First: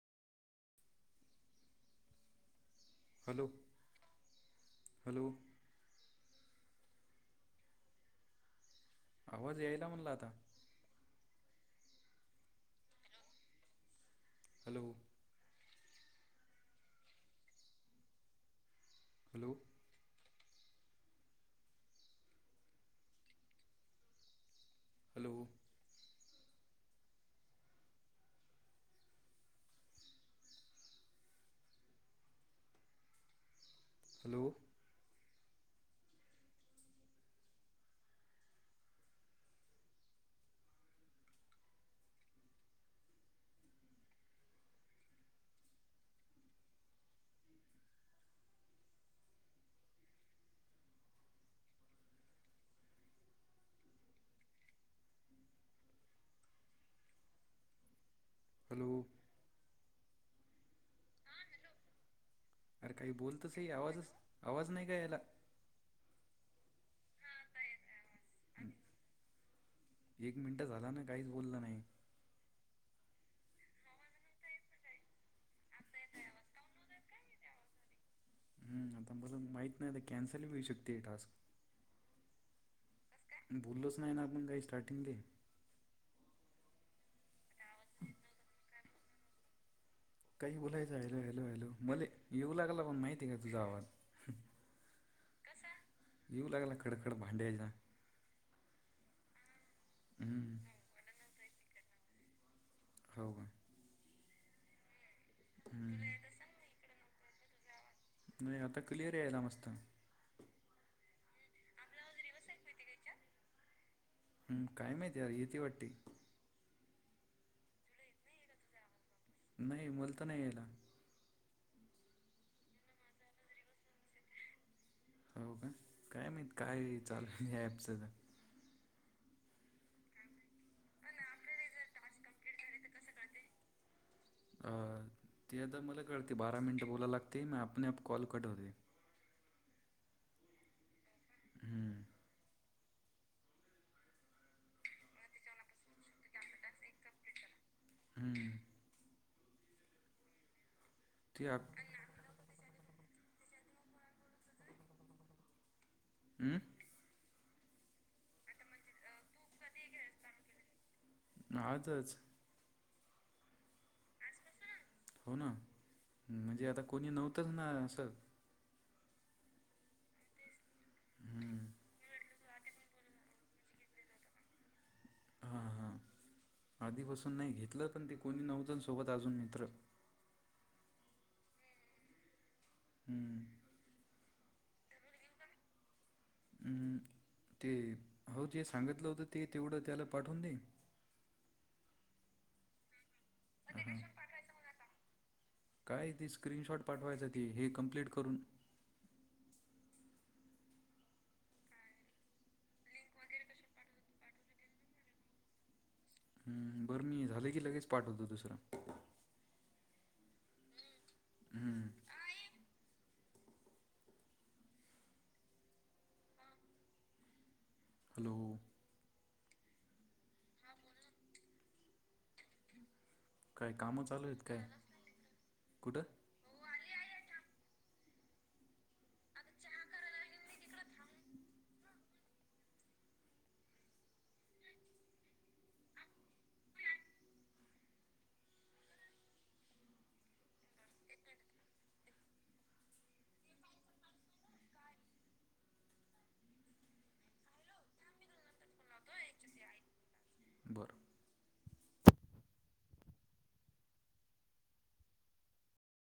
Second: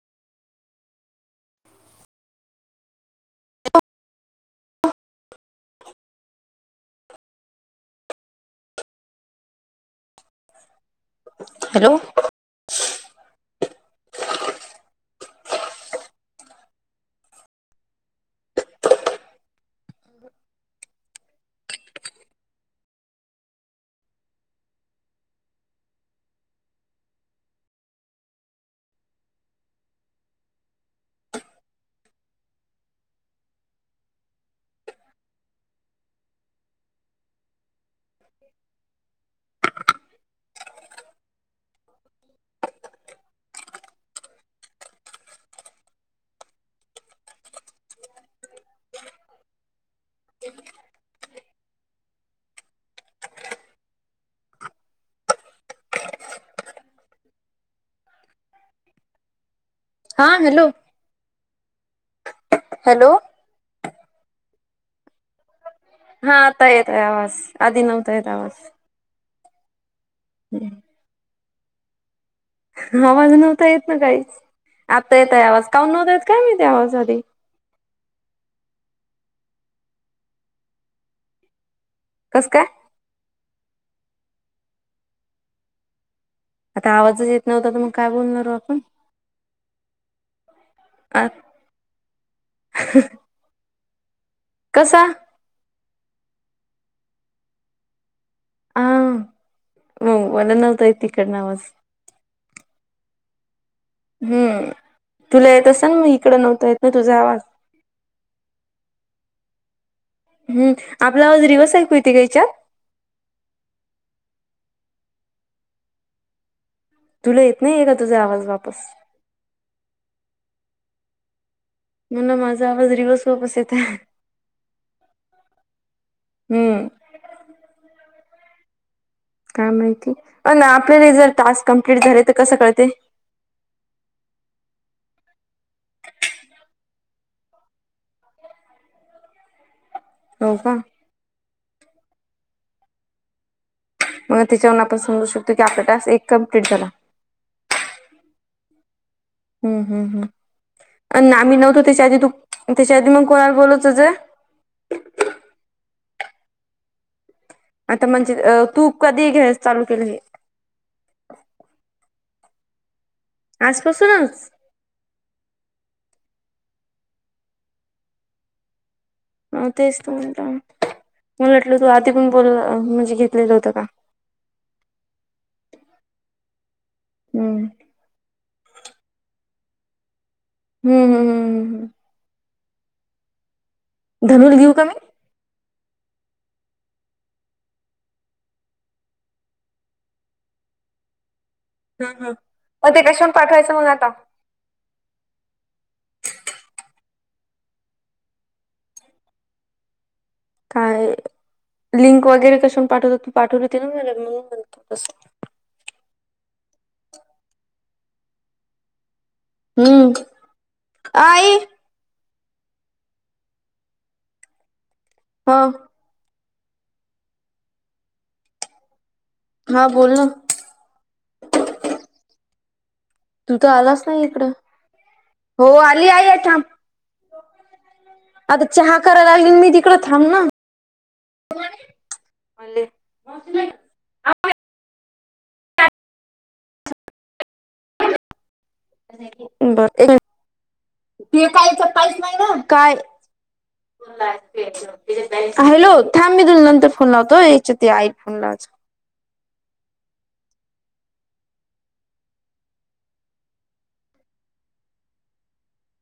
Hello hello. आवाज यायला म्हणला आता. Hello. Hello. Hello. Hello. Hello. [inaudible] [inaudible] [inaudible] Hello. हां हॅलो. अरे हॅलो काही बोलत सई आवाजच आवाज नाही का याला. हा आता येत आहे आवाज आधी नव्हता येत आवाज. एक मिनिट हम्म झाला ना काहीच बोललं नाही. आवाज नव्हता येत ना काही आत्ता येत आहे आवाज काऊन नव्हता येत काय मी त्या आवाज आधी. हम्म आता मला माहीत नाही आता कॅन्सल बी होऊ शकते हे टास्क. कसं का? बोललच नाही ना आपण काही स्टार्टिंग ते. आता आवाजच येत नव्हता तर मग काय बोलणार हो आपण. काही बोलायचं हॅलो हॅलो हॅलो मले येऊ लागला पण माहिती नाही तुझा आवाज. कसां? कसा येऊ लागला खंड खंड भांड्याचा. हम्म हो वला हम्म नव्हता येत तिकडनं आवाज. हव का. हम्म तुला येत असंन मग हम्म इकड नव्हता येत ना तुझा आवाज. नाही आता क्लिअर यायला मस्त. हम्म आपला आवाज रिवस ऐकू येते का याच्यात. हम्म काय माहिती यार येती वाट्टे. तुले येत नाहीे का तुझा आवाज वापस. नाही मला तर नाही यायला. म्हण माझा आवाज रीवस वापस येतंय. हो का काय माहित हम्म काय चाललं या ॲपचं त. काय माहिती आहे अण आपल्याला जर टास्क कंप्लीट झाले तर कसं कळते. अ ते आता मला कळते बारा मिनटं बोलायला लागते मग आपण आप कॉल कट होते. होव का. हम्म. मग त्याच्यावरून आपण समजू शकतो की आपला टास्क एक कमप्लीट झाला. हम्म. हा हा हा पण ते आम्ही आप नव्हतो त्याच्या आधी तू त्याच्या आधी मग कोणाला बोलात होतं. हम्म. आता म्हणजे तू कधी घ्या चालू केलं हे. आजच. आजपासून. हो ना म्हणजे आता कोणी नव्हतंच ना असं. हो तेच त म्हटलं मला हम्म. वाटलं तू आधी पण बोल [unintelligible] म्हणजे घेतलेलं होतं का. हा हा हा आधीपासून नाही हम्म घेतलं पण ते कोणी नव्हतं ना सोबत अजून मित्र. हम्म हम्म हम्म हम्म हम्म. हम्म. धनूल देऊ का मी? अम ते हो जे सांगितलं होतं ते तेवढं त्याला पाठवून दे. [unintelligible] मग ते कशाला पाठवायचं मग हां. आता. काय ती स्क्रीनशॉट पाठवायचं ते हे कंम्प्लीट करून. काय लिंक वगैरे कशानं पाठवत तू पाठवली होती ना म्हणून. [unintelligible] हम्म बरं मी हे झालं की लगेच पाठवतो दुसरा. हम्म अय हूं! हं! हॅलो! हा बोल ना. तू त काय कामं आलाच नाही चालू आहेत इकडं काय हो कुठं आली आई ये थांब. अगं चहा करायला लागली मी तिकडं थांब ना. तिकडं थांब. म्हणले मावशीला. बर ते काही काईच नाही ना काय. [unintelligible] हॅलो थांब मी तुला नंतर फोन लावतो. याच्या त्या आईला फोन लावायचा. बरं